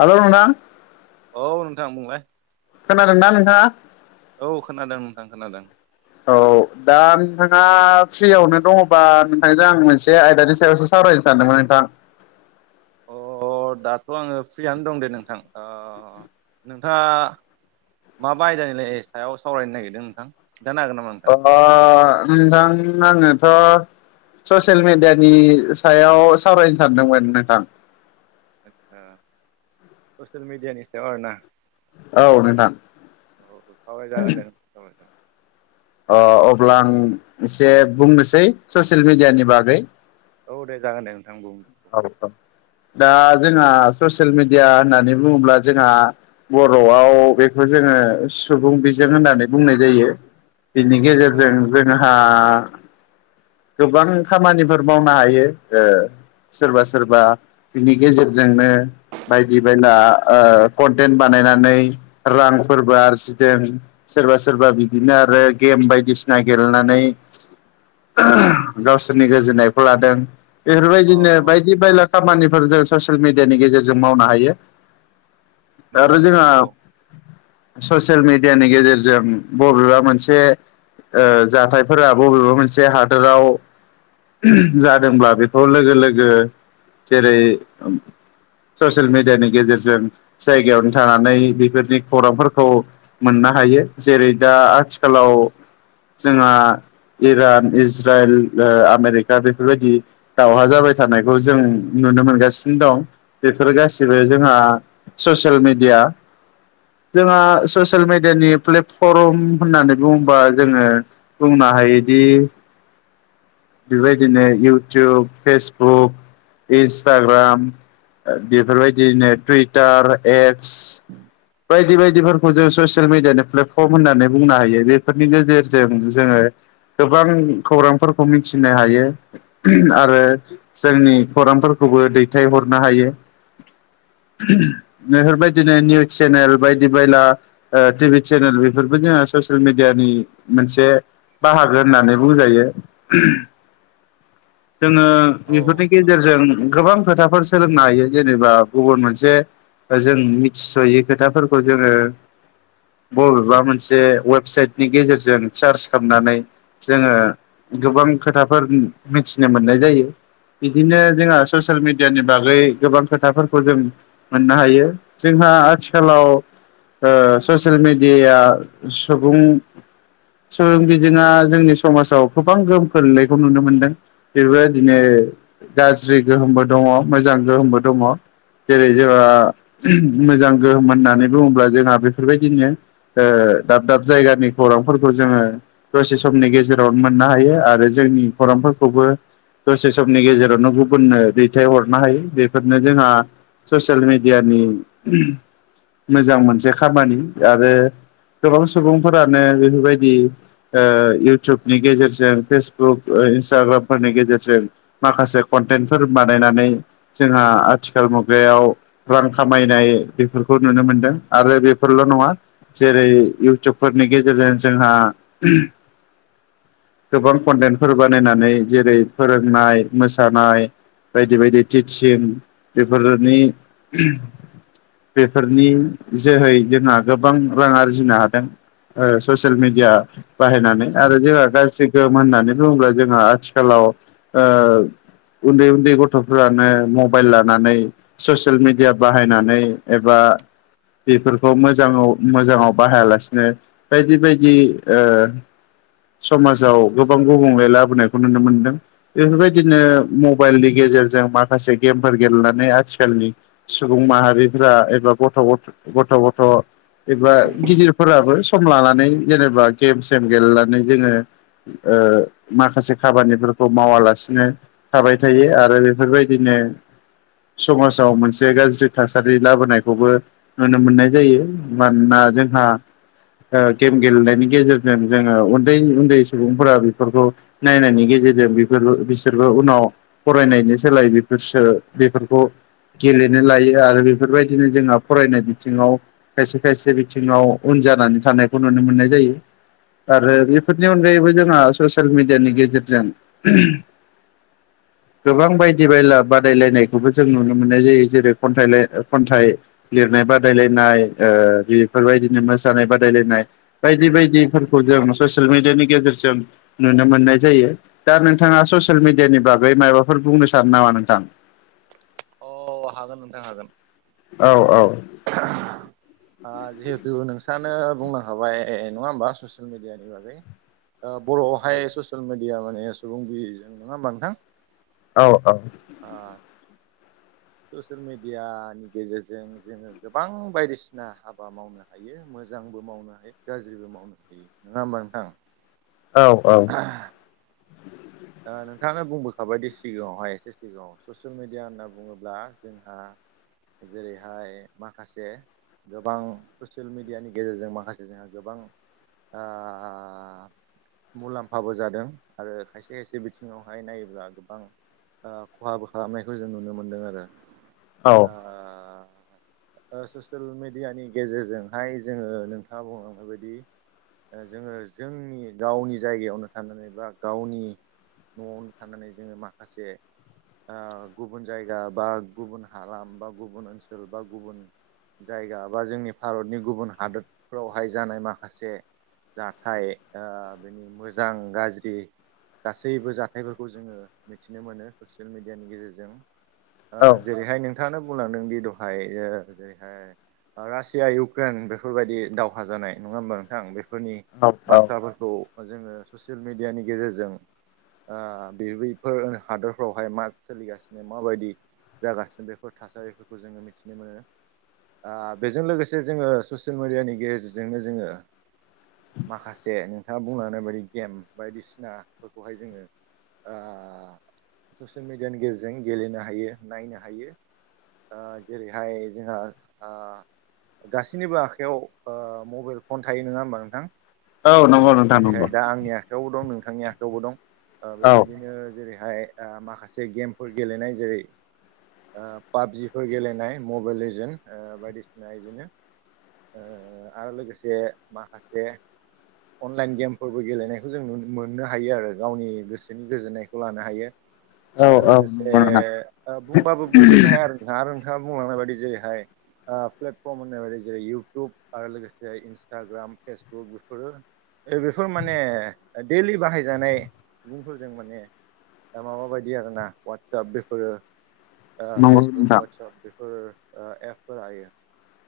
हेल' नोंथां। औ नोंथां बुंलाय। खोनादों ना नोंथाङा? औ खोनादों नोंथां खोनादों। औ दा नोंथाङा फ्रियावनो दङबा नोंथांजों आं मोनसे आयदानि सायावसो सावरायनो सान्दोंमोन नोंथां। अ- दाथ' आङो फ्रियानो दं दे नोंथां अ- नोंथाङा माबा आयदानिलाय सायाव सावरायनो नागिरदों नोंथां खिथानो हागोन नामा? नोंथां ओ अ-अ- नोंथां आङोथ' ससेल मेडियानि सायाव सावरायनो सानदोंमोन नोंथां। आटसा ससेल मिडियानि सायाव आरो ना? औ नोंथां औ सावराय जागोन दे सावराय जागोन। अ- अब्ला आं एसे बुंनोसै ससेल मिडियानि बागै। औ दे जागोन दे नोंथां बुं। दा जोंहा ससेल मिडिया होननानै बुङोब्ला जोंहा बर'आव बेखौ जोङो सुबुं बिजों होननानै बुंनाय जायो। बिनि आदसा आदसा औ गेजेरजों जोंहा गोबां खामानिफोर मावनो हायो ओ सोरबा-सोरबा बिनि गेजेरजोंनो बायदि-बायला ओ कन्टेन्ट बानायनानै रांफोरबो आरजिदों। सोरबा-सोरबा बिदिनो आरो गेम बायदिसिना गेलेनानै [inaudible] गावसोरनि गोजोननायखौ लादों औ बेफोरबायदिनो औ बायदि- बायला खामानिफोर जों ससियेल मिडियानि गेजेरजों मावनो हायो नंगौ आरो नोंथां जोंहा नंगौ ससियेल मिेडियानि गेजेरजों बबेबा मोनसे जाथायफोरा बबेबा मोनसे हादोराव जादोंब्ला बेखौ लोगो लोगो जेरै ससियेल मिडियानि गेजेरजों जायगायावनो थानानै बेफोरनि खौरांफोरखौ मोननो हायो जेरै दा आथिखालाव जोंहा इराद इज्राइल आमेरिका बेफोरबायदि दावहा जाबाय थानायखौ जों नुनो मोनगासिनो दं बेफोर गासिबो जोंहा ससियेल मिडिया जोंहा ससियेल मेडियानि प्लेटफर्म होननानै बुङोबा जोङो बुंनो हायोदि बेबायदिनो इउटुब फेसबुक इन्सटाग्राम बेफोरबायदिनो टुइटार एप [unintelligible] बायदि बायदिफोर जों ससियेल मिडियानि प्लेटफर्म होननानै बुंनो हायो बेफोरनि गेजेरजों जोङो गोबां खौरांफोरखौ मिथिनो हायो। आरो जोंनि खौरांफोरखौबो दैथायहरनो हायो। [inaudible] बेफोरबायदिनो निउस चेनेल बायदि बायला टिभि चेनेल बेफोरबो जोंहा ससियेल मिेडियानि मोनसे बाहागो होननानै बुंजायो। [inaudible] जोङो औ बेफोरनि नोंथां गेजेरजों गोबां खोथाफोर सोलोंनो हायो जेनेबा गुबुन मोनसे जों मिथिस'यै खोथाफोरखौ जोङो बबेबा मोनसे वेबसाइटनि गेजेरजों सार्च खालामनानै जोङो गोबां खोथाफोर मिथिनो मोननाय जायो। बिदिनो जोंहा ससियेल मेडियानि बागै गोबां खोथाफोरखौ जों मोननो हायो जोंहा आथिखालाव ओ ससियेल मेडियाया सुबुं सोंबिजोङा जोंनि समाजाव गोबां गोहोम खोलैनायखौ नुनो मोनदों बेफोर बादिनो गाज्रि गोहोमबो दङ मोजां गोहोमबो दङ जेरै जोंहा मोजां गोहोम होननानै बुङोब्ला जोंहा बेफोरबायदिनो दाब दाब जायगानि खौरांफोरखौ जोङो दसे समनि गेजेराव मोननो हायो आरो जोंनि फरामफोरखौबो दसे समनि गेजेरावनो गुबुननो दैथायहरनो हायो बेफोरनो जोंहा ससियेल मिडियानि मोजां मोनसे खामानि आरो गोबां सुबुंफोरानो बेफोरबायदि इउटुब नि गेजेरजों फेसबुक इन्सटाग्रामफोरनि गेजेरजों माखासे कन्टेन्टफोर बानायनानै जोंहा आथिखाल मुगायाव रां खामायनाय बेफोरखौ नुनो मोनदों आरो बेफोरल' नङा जेरै इउटुबफोरनि गेजेरजों जोंहा गोबां कन्टेन्टफोर बानायनानै जेरै फोरोंनाय मोसानाय बायदि बायदि टिचिं बेफोरनि बेफोरनि जोहै जोंहा गोबां रां आरजिनो हादों ससियेल मिडिया बाहायनानै आरो जोंहा गाज्रि गोहोम होननानै बुङोब्ला जोंहा आथिखालाव ओ उन्दै उन्दै गथ'फोरानो मबाइल लानानै ससियेल मिडिया बाहायनानै एबा बेफोरखौ मोजाङाव मोजाङाव बाहायालासिनो बायदि बायदि समाजाव गोबां गुबुंले लाबोनायखौ नुनो मोनदों बेफोरबायदिनो मबाइलनि गेजेरजों माखासे गेमफोर गेलेनानै आथिखालनि सुबुं माहारिफोरा एबा गथ' गथ' गथ' एबा गिदिरफोराबो सम लानानै जेनेबा गेम सेम गेलेनानै जोङो ओ माखासे खामानिफोरखौ मावालासिनो थाबाय थायो आरो बेफोरबायदिनो समाजाव मोनसे गाज्रि थासारि लाबोनायखौबो नुनो मोननाय जायो मानोना जोंहा ओ गेम गेलेनायनि गेजेरजों जोङो उन उन्दै उन्दै सुबुंफोरा बेफोरखौ नायनायनि गेजेरजों बेफोरबो बिसोरबो उनाव फरायनायनि सोलाय बेफोरसो बेफोरखौ गेलेनो लायो आरो बेफोरबायदिनो जोंहा फरायनाय बिथिङाव खायसे खायसे बिथिङाव उन जानानै थानायखौ नुनो मोननाय जायो आरो बे फोरनि अनगायैबो जोंहा ससियेल मिडियानि गेजेरजों गोबां बायदि बायला बादायलायनायखौबो जों नुनो मोननाय जायो जेरै खन्थाइलाय खन्थाइ लिरनाय बादायलायनाय ओ बेफोरबायदिनो मोसानाय बादायलायनाय बायदि बायदिफोरखौ जों ससियेल मिडियानि गेजेरजों नुनो मोननाय जायो दा नोंथाङा ससियेल मिडियानि बागै मायाबाफोर बुंनो सानो नामा नोंथां? अ हागोन नोंथां हागोन। औ औ जिहेथु नोंस्रानो बुंनो हाबाय नङा होमबा ससियेल मिडियानि बागै ओ बर'आवहाय ससियेल मिडिया माने सुबुं बिजों नङा होमबा नोंथां? औ औ ओ ससियेल मिडियानि गेजेरजों जोङो गोबां बायदिसिना हाबा मावनो हायो मोजांबो मावनो हायो गाज्रिबो मावनो हायो नङा होमबा नोंथां? औ औ ओ नोंथाङा बुंबोखाबायदि सिगाङावहाय एसे सिगाङाव ससियेल मिडिया होनना बुङोब्ला जोंहा जेरैहाय माखासे गोबां ससियेल मेडियानि गेजेरजों माखासे जोंहा गोबां ओ मुलाम्फाबो जादों आरो खायसे खायसे बिथिङावहाय नायोब्ला गोबां ओ खहाबो खालामनायखौ जों नुनो मोनदों आरो औ ओ ओ ससियेल मेडियानि गेजेरजोंहाय जोङो नोंथाङा बुंलांनाय बायदि ओ जोङो जोंनि गावनि जायगायावनो थानानै बा गावनि न'आवनो थानानै जोङो माखासे ओ गुबुन जायगा बा गुबुन हालाम बा गुबुन ओनसोल बा गुबुन जायगा बा जोंनि भारतनि गुबुन हादोरफ्रावहाय जानाय माखासे जाथाय ओ बेनि मोजां गाज्रि गासैबो जाथायफोरखौ जोङो मिथिनो मोनो ससियेल मिडियानि गेजेरजों ओ औ जेरैहाय नोंथाङानो बुंलांदोंदि दहाय ओ जेरैहाय ओ रासिया इउक्रेन बेफोरबायदि दावहा जानाय नङा होमबा नोंथां बे फोरनि औ बाथ्राफोरखौ जोङो ससियेल मेडियानि गेजेरजों ओ बे बैफोर हादरफ्रावहाय मा सोलिगासिनो माबादि जागासिनो बेफोर थासारिफोरखौ जोङो मिथिनो मोनो आ बेजों लोगोसे जोङो ससियेल मिडियानि गेजेरजोंनो जोङो माखासे नोंथाङा बुंलनाय बायदि गेम बायदिसिना फोरखौहाय जोङो ओ ससियेल मिडियानि गेजेरजों गेलेनो हायो नायनो हायो ओ जेरैहाय जोंहा ओ गासैनिबो आखायाव ओ मबाइल फन थायो नङा होमबा नोंथां? औ ओ नंगौ नोंथां नंगौ जेरैहाय दा आंनि आखायावबो दं नोंथांनि आखायावबो दं ओ औ बेबायदिनो जेरै हाय ओ माखासे गेमफोर गेलेनाय जेरै ओ पाबजिफोर गेलेनाय मबाइल लिजेन ओ बायदिसिना इदिनो ओ आरो लोगोसे माखासे अनलाइन गेमफोरबो गेलेनायखौ जों नुनो मोननो हायो आरो गावनि गोसोनि गोजोननायखौ लानो हायो औ आरो औ लोगोसे नंगौ नोंथां ओ बुंबाबो बुंजोबनो हाया आरो नोंथाङा आरो नोंथाङा बुंलांनाय बायदि जेरैहाय ओ प्लेटफर्म होननाय बायदि जेरै इउटुब आरो लोगोसे इन्सटाग्राम फेसबुक बेफोरो बेफोर माने दैलि बाहायजानाय सुबुंफोरजों माने दा माबाबायदि आरोना वाट्सप बेफोरो ओ नंगौ फेसबुक नोंथां वाट्सप बेफोर ओ एपफोर हायो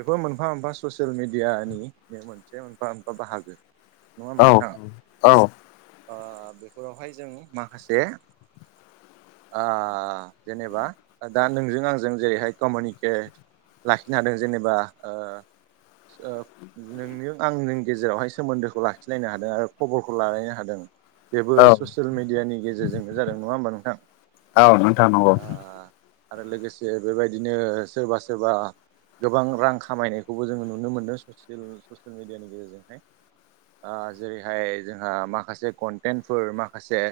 बेफोर मोनफा मोनफा ससियेल मिडियानि [unintelligible] मोनसे मोनफा मोनफा बाहागो नङा औ होनबा नोंथां? औ ओ बेफोरावहाय जों माखासे आ जेनेबा दा नोंजों आंजों जेरैहाय कमिउनिके लाखिनो हादों जेनेबा ओ ओ नोंनों आंनों गेजेरावहाय सोमोन्दोखौ लाखिलायनो हादों आरो खबरखौ लालायनो हादों। बेबो औ ससियेल मिडियानि गेजेरजोंनो जादों नङा होमबा नोंथां ओ [unintelligible] आरो लोगोसे बेबायदिनो सोरबा सोरबा गोबां रां खामायनायखौबो जोङो नुनो मोन्दों ससियेल ससियेल मिडियानि गेजेरजोंहाय आ जेरैहाय जोंहा माखासे कन्टेन्टफोर माखासे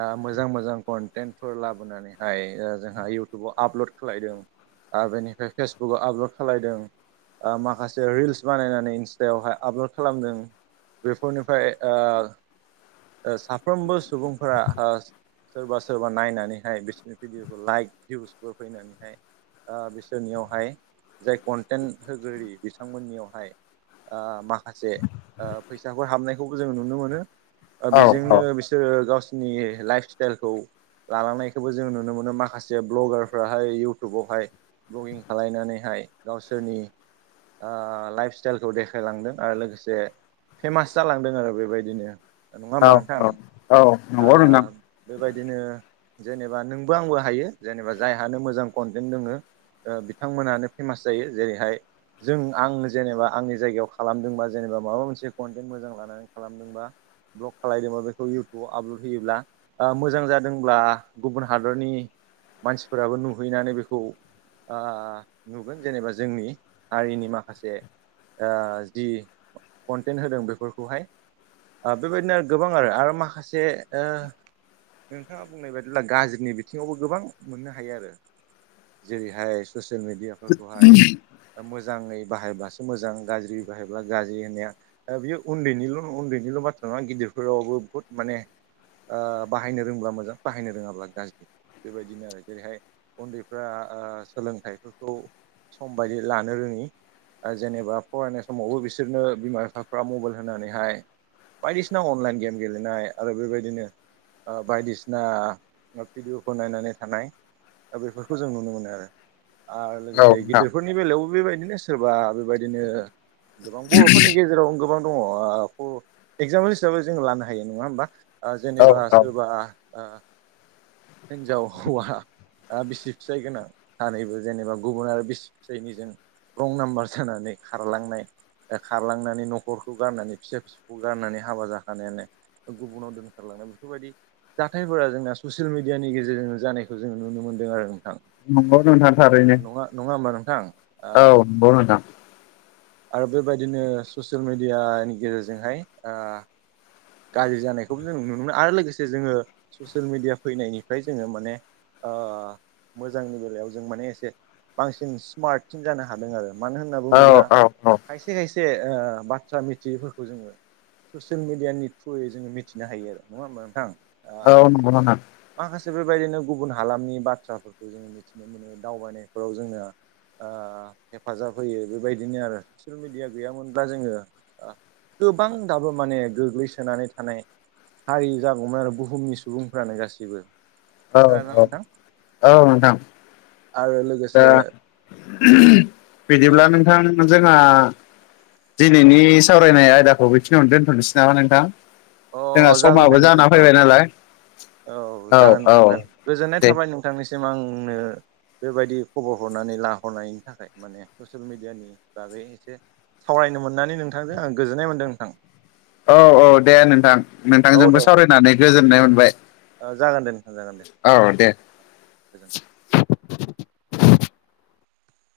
आ मोजां मोजां कन्टेन्टफोर लाबोनानैहाय ओ जोंहा इउटुबाव आपलड खालायदों आर बेनिफ्राय फेसबुकाव आपल'ड खालायदों ओ माखासे रिल्स बानायनानै इन्स्टायावहाय आपल'ड खालामदों बेफोरनिफ्राय ओ ओ साफ्रोमबो सुबुंफोरा ओस सोरबा सोरबा नायनानैहाय बिसिनि भिडिअखौ लाइक भिउसफोर फैनानैहाय ओ बिसोरनियावहाय जाय कन्टेन्ट होगोरि बिथांमोननियावहाय ओ माखासे ओ फैसाफोर हाबनायखौबो जों नुनो मोनो ओ औ औ बेजोंनो बिसोरो गावसिनि लाइफ स्टाइलखौ लालांनायखौबो जों नुनो मोनो माखासे भ्लगारफ्राहाय इउटुबावहाय ब्ल'गिं खालायनानैहाय गावसोरनि आ लाइफ स्टाइलखौ देखायलांदों आरो लोगोसे फेमास जालांदों आरो बे बायदिनो नङा औ होमबा नोंथां। औ औ आ नंगौ नोंथां बे बायदिनो जेनेबा नोंबो आंबो हायो जेनेबा जायहानो मोजां कन्टेन्ट दोङो। बिथांमोनानो फेमास जायो। जेरैहाय जों आं जेनेबा आंनि जायगायाव खालामदोंबा जेनेबा माबा मोनसे कन्टेन्ट मोजां लानानै खालाम ब्लग खालायदोंबा बेखौ इउटुबाव आपलड होयोब्ला आ मोजां जादोंब्ला गुबुन हादरनि मानसिफोराबो नुहैनानै बेखौ आ नुगोन जेनेबा जोंनि हारिनि माखासे ओ जि कन्टेन्ट होदों बेफोरखौहाय बे बायदिनो गोबां आरो। आरो माखासे ओ नोंथाङा बुंनाय बादिब्ला गाज्रिनि बिथिङावबो गोबां मोननो हायो आरो। जेरैहाय ससियेल मिडियाफोरखौहाय मोजाङै बाहायब्लासो मोजां गाज्रि बाहायब्ला गाज्रि होननाया बेयो उन्दैनिल' उन्दैनिल' बाथ्रा नङा, गिदिरफोरावबो बुहुद माने ओ बाहायनो रोंब्ला मोजां बाहायनो रोङाब्ला गाज्रि। बे बायदिनो आरो जेरैहाय उन्दैफ्रा ओ सोलोंथाइफोरखौ सम बायदि लानो रोङि। जेनेबा फरायनाय समावबो बिसोरनो बिमा बिफाफ्रा मबाइल होनानैहाय बायदिसिना अनलाइन गेम गेलेनाय आरो बे बायदिनो बायदिसिना भिडिअफोर नायनानै थानाय दा बेफोरखौ जों नुनो मोनो आरो। आरो औ लोगोसे नोंथां गिदिरफोरनि बेलायावबो बे बायदिनो सोरबा बे बायदिनो गोबां बर'फोरनि गेजेराव गोबां दङ। एगजामपोल हिसाबै जोङो लानो हायो नङा होमबा। औ जेनेबा औ सोरबा हिन्जाव हौवा बिसि फिसाइ गोनां सानैबो जेनेबा गुबुन आरो बिसि फिसायनिजों रं नाम्बार जानानै खारलांनाय खारलांनानै न'खरखौ गारनानै फिसा फिसौ गाननानै हाबा जाखानायानो गुबुनाव दोनथारलांनाय बेफोरबायदि जाथायफोरा जोंना ससियेल मिडियानि गेजेरजोंनो जानायखौ जोङो नुनो मोनदों आरो नोंथां। नंगौ नोंथां थारैनो नङा नङा होनबा नोंथां। [unintelligible] आरो बे बायदिनो ससियेल मेडियानि गेजेरजोंहाय गाज्रि जानायखौबो जों नुनो मोनो आरो। लोगोसे जोङो ससियेल मिडिया फैनायनिफ्राय जोङो माने मोजांनि बेलायाव जों माने एसे बांसिन स्मार्टसिन जानो हादों आरो। मानो होनना औ बुङोब्ला औ औ खायसे खायसे बाथ्रा मिथियैफोरखौ जोङो ससियेल मिडियानि थ्रुयै जोङो मिथिनो हायो आरो नङा होमबा नोंथां। ओ औ नंगौ नामा। माखासे बे बायदिनो गुबुन हालामनि बाथ्राफोरखौ जोंङो मिथिनो मोनो दावबायनायफोराव जोंना हेफाजाब होयो बे बायदिनो आरो ससियेल मिडिया गैयामोनब्ला जोङो गोबां दाबो माने गोग्लैसोनानै थानाय हारि जागौमोन आरो बुहुमनि सुबुंफ्रानो गासैबो। औ खानादोंना औ नोंथां? औ नोंथां आरो लोगोसे दा बिदिब्ला नोंथां जोंहा दिनैनि सावरायनाय आयदाखौ बेखिनियावनो दोनथ'नोसै नामा नोंथां। अ जोंहा जागोन दे समाबो जाना नोंथां औ फैबाय नालाय औ जागोन नोंथां जागोन। गोजोननाय दे थाबाय नोंथांनिसिम आंनो बे बायदि खबर हरनानै लाहरनायनि थाखाय माने ससियेल मिडियानि बागै एसे सावरायनो मोननानै नोंथांजों आं गोजोननाय मोनदों नोंथां। औ औ दे नोंथां औ नोंथांजोंबो दे सावरायनानै गोजोननाय मोनबाय औ दे गोजोनथों